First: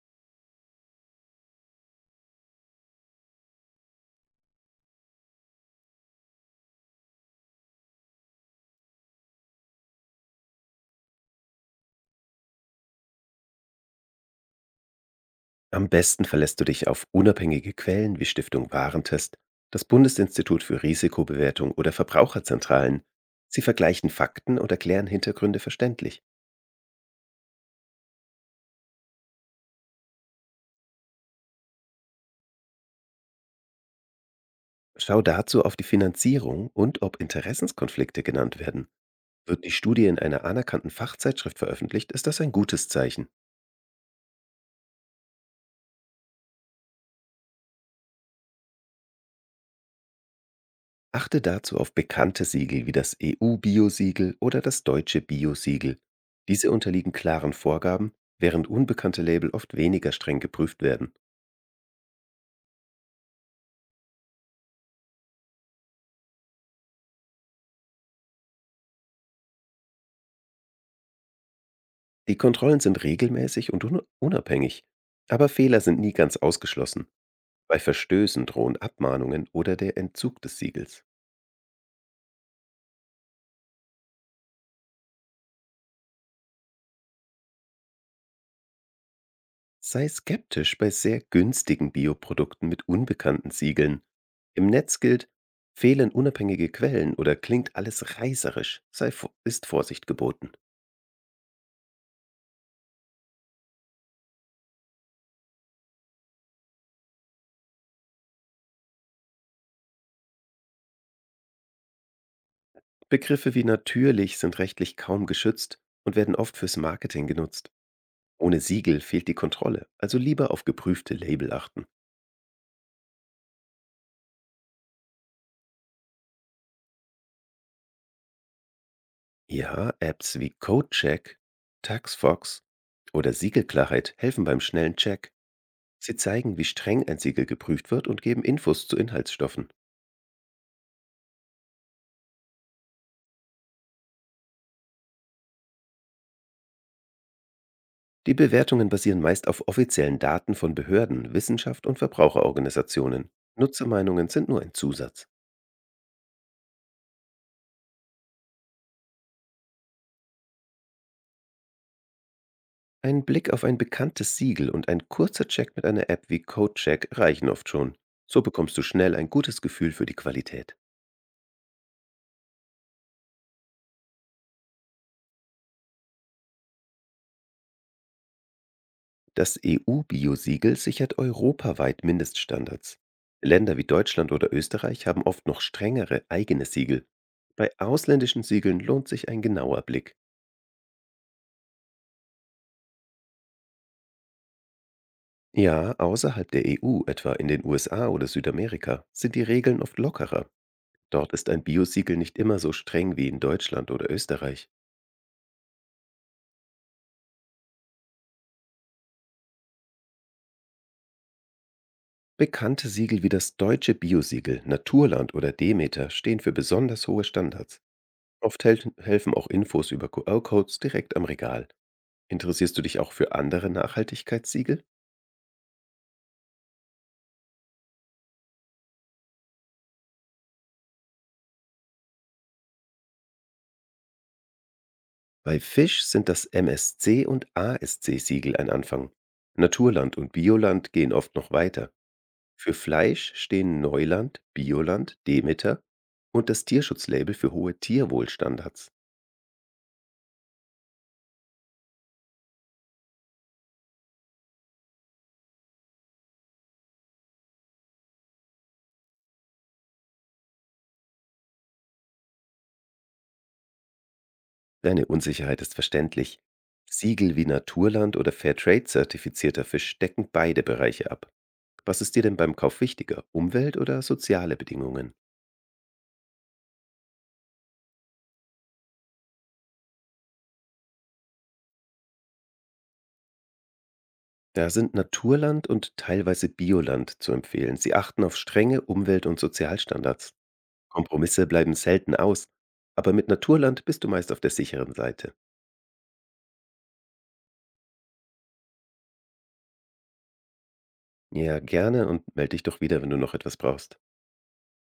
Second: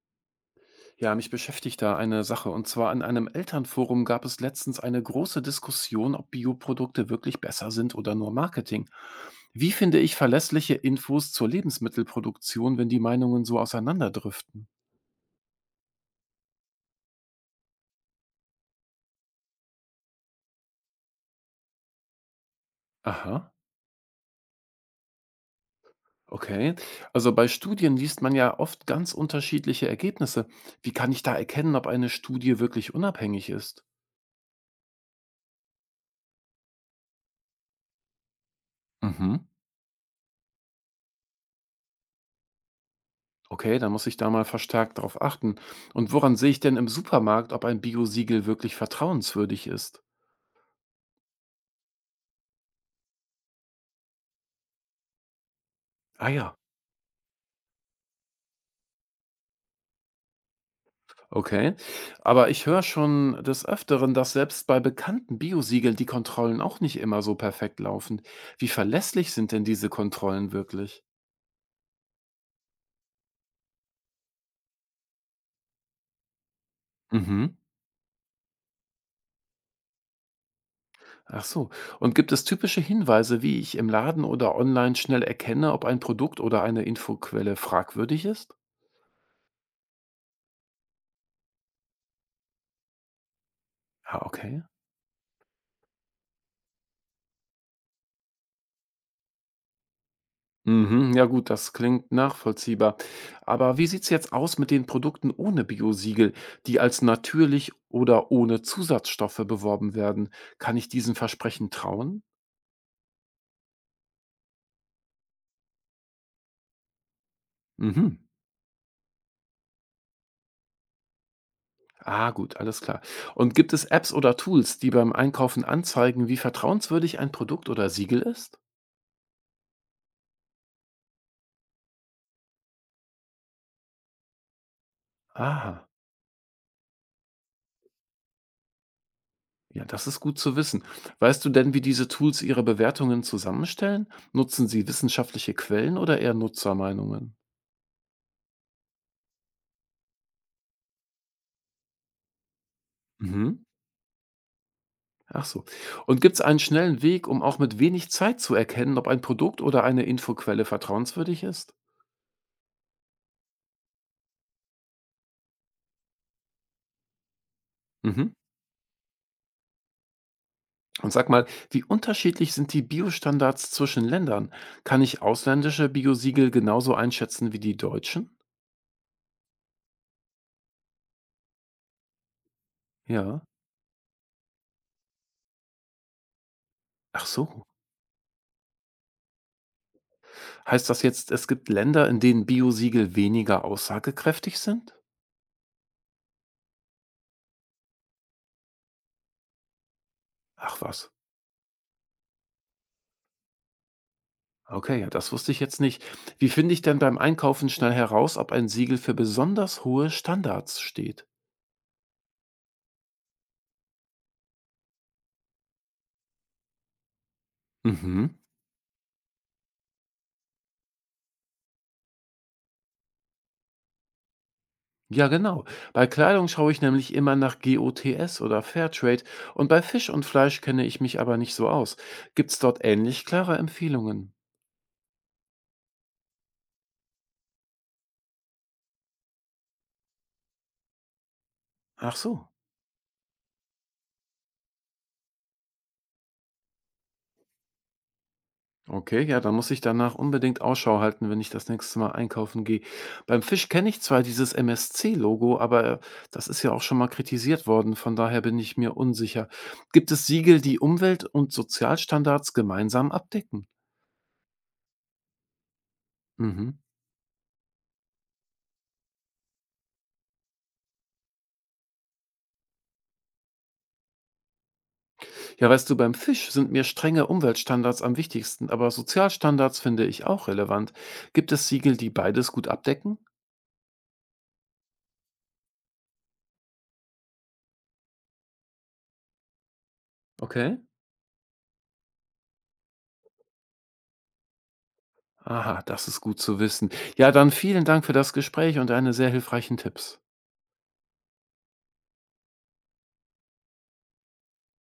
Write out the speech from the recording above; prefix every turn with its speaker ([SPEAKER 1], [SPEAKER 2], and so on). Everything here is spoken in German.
[SPEAKER 1] Ja, mich beschäftigt da eine Sache. Und zwar in einem Elternforum gab es letztens eine große Diskussion, ob Bioprodukte wirklich besser sind oder nur Marketing. Wie finde ich verlässliche Infos zur Lebensmittelproduktion, wenn die Meinungen so auseinanderdriften?
[SPEAKER 2] Am besten verlässt du dich auf unabhängige Quellen wie Stiftung Warentest, das Bundesinstitut für Risikobewertung oder Verbraucherzentralen.
[SPEAKER 1] Aha,
[SPEAKER 2] Sie vergleichen Fakten und erklären Hintergründe verständlich.
[SPEAKER 1] okay. Also bei Studien liest man ja oft ganz unterschiedliche Ergebnisse. Wie kann ich da erkennen, ob eine Studie wirklich unabhängig ist?
[SPEAKER 2] Schau dazu auf die Finanzierung und ob Interessenskonflikte genannt werden.
[SPEAKER 1] Mhm.
[SPEAKER 2] Wird die Studie in einer anerkannten Fachzeitschrift veröffentlicht, ist das ein gutes Zeichen.
[SPEAKER 1] Okay, dann muss ich da mal verstärkt darauf achten. Und woran sehe ich denn im Supermarkt, ob ein Biosiegel wirklich vertrauenswürdig ist?
[SPEAKER 2] Achte dazu auf bekannte Siegel wie das EU-Biosiegel oder das deutsche Biosiegel.
[SPEAKER 1] Ah ja,
[SPEAKER 2] Diese unterliegen klaren Vorgaben, während unbekannte Label oft weniger streng geprüft werden.
[SPEAKER 1] okay. Aber ich höre schon des Öfteren, dass selbst bei bekannten Biosiegeln die Kontrollen auch nicht immer so perfekt laufen. Wie verlässlich sind denn diese Kontrollen wirklich?
[SPEAKER 2] Die Kontrollen sind regelmäßig und un unabhängig, aber Fehler sind nie ganz ausgeschlossen.
[SPEAKER 1] Mhm.
[SPEAKER 2] Bei Verstößen drohen Abmahnungen oder der Entzug des Siegels.
[SPEAKER 1] Ach so. Und gibt es typische Hinweise, wie ich im Laden oder online schnell erkenne, ob ein Produkt oder eine Infoquelle fragwürdig ist?
[SPEAKER 2] Sei skeptisch bei sehr günstigen Bioprodukten mit unbekannten Siegeln.
[SPEAKER 1] Ah, okay.
[SPEAKER 2] Im Netz gilt, fehlen unabhängige Quellen oder klingt alles reißerisch, ist Vorsicht geboten.
[SPEAKER 1] Mhm, ja gut, das klingt nachvollziehbar. Aber wie sieht's jetzt aus mit den Produkten ohne Biosiegel, die als natürlich oder ohne Zusatzstoffe beworben werden? Kann ich diesen Versprechen trauen?
[SPEAKER 2] Begriffe wie natürlich sind rechtlich kaum geschützt und werden oft fürs Marketing genutzt.
[SPEAKER 1] Mhm.
[SPEAKER 2] Ohne Siegel fehlt die Kontrolle, also lieber auf geprüfte Label achten.
[SPEAKER 1] Ah, gut, alles klar. Und gibt es Apps oder Tools, die beim Einkaufen anzeigen, wie vertrauenswürdig ein Produkt oder Siegel ist?
[SPEAKER 2] Ja, Apps wie CodeCheck, TaxFox oder Siegelklarheit helfen beim schnellen Check.
[SPEAKER 1] Ah,
[SPEAKER 2] Sie zeigen, wie streng ein Siegel geprüft wird und geben Infos zu Inhaltsstoffen.
[SPEAKER 1] ja, das ist gut zu wissen. Weißt du denn, wie diese Tools ihre Bewertungen zusammenstellen? Nutzen sie wissenschaftliche Quellen oder eher Nutzermeinungen?
[SPEAKER 2] Die Bewertungen basieren meist auf offiziellen Daten von Behörden, Wissenschaft und Verbraucherorganisationen.
[SPEAKER 1] Mhm.
[SPEAKER 2] Nutzermeinungen sind nur ein Zusatz.
[SPEAKER 1] Ach so. Und gibt es einen schnellen Weg, um auch mit wenig Zeit zu erkennen, ob ein Produkt oder eine Infoquelle vertrauenswürdig ist?
[SPEAKER 2] Ein Blick auf ein bekanntes Siegel und ein kurzer Check mit einer App wie CodeCheck reichen oft schon.
[SPEAKER 1] Mhm.
[SPEAKER 2] So bekommst du schnell ein gutes Gefühl für die Qualität.
[SPEAKER 1] Und sag mal, wie unterschiedlich sind die Biostandards zwischen Ländern? Kann ich ausländische Biosiegel genauso einschätzen wie die deutschen?
[SPEAKER 2] Das EU-Biosiegel sichert europaweit Mindeststandards.
[SPEAKER 1] Ja.
[SPEAKER 2] Länder wie Deutschland oder Österreich haben oft noch strengere eigene Siegel.
[SPEAKER 1] Ach so.
[SPEAKER 2] Bei ausländischen Siegeln lohnt sich ein genauer Blick.
[SPEAKER 1] Heißt das jetzt, es gibt Länder, in denen Biosiegel weniger aussagekräftig sind?
[SPEAKER 2] Ja, außerhalb der EU, etwa in den USA oder Südamerika, sind die Regeln oft lockerer.
[SPEAKER 1] Ach was.
[SPEAKER 2] Dort ist ein Biosiegel nicht immer so streng wie in Deutschland oder Österreich.
[SPEAKER 1] Okay, ja, das wusste ich jetzt nicht. Wie finde ich denn beim Einkaufen schnell heraus, ob ein Siegel für besonders hohe Standards steht?
[SPEAKER 2] Bekannte Siegel wie das deutsche Biosiegel, Naturland oder Demeter stehen für besonders hohe Standards.
[SPEAKER 1] Mhm.
[SPEAKER 2] Oft helfen auch Infos über QR-Codes direkt am Regal. Interessierst du dich auch für andere Nachhaltigkeitssiegel?
[SPEAKER 1] Ja, genau. Bei Kleidung schaue ich nämlich immer nach GOTS oder Fairtrade und bei Fisch und Fleisch kenne ich mich aber nicht so aus. Gibt es dort ähnlich klare Empfehlungen?
[SPEAKER 2] Bei Fisch sind das MSC und ASC-Siegel ein Anfang. Naturland und Bioland gehen oft noch weiter.
[SPEAKER 1] Ach so.
[SPEAKER 2] Für Fleisch stehen Neuland, Bioland, Demeter und das Tierschutzlabel für hohe Tierwohlstandards.
[SPEAKER 1] Okay, ja, dann muss ich danach unbedingt Ausschau halten, wenn ich das nächste Mal einkaufen gehe. Beim Fisch kenne ich zwar dieses MSC-Logo, aber das ist ja auch schon mal kritisiert worden, von daher bin ich mir unsicher. Gibt es Siegel, die Umwelt- und Sozialstandards gemeinsam abdecken?
[SPEAKER 2] Deine Unsicherheit ist verständlich.
[SPEAKER 1] Mhm.
[SPEAKER 2] Siegel wie Naturland oder Fairtrade zertifizierter Fisch decken beide Bereiche ab. Was ist dir denn beim Kauf wichtiger, Umwelt oder soziale Bedingungen?
[SPEAKER 1] Ja, weißt du, beim Fisch sind mir strenge Umweltstandards am wichtigsten, aber Sozialstandards finde ich auch relevant. Gibt es Siegel, die beides gut abdecken?
[SPEAKER 2] Da sind Naturland und teilweise Bioland zu empfehlen. Sie achten auf strenge Umwelt- und Sozialstandards.
[SPEAKER 1] Okay.
[SPEAKER 2] Kompromisse bleiben selten aus. Aber mit Naturland bist du meist auf der sicheren Seite.
[SPEAKER 1] Aha, das ist gut zu wissen. Ja, dann vielen Dank für das Gespräch und deine sehr hilfreichen Tipps.
[SPEAKER 2] Ja, gerne und melde dich doch wieder, wenn du noch etwas brauchst.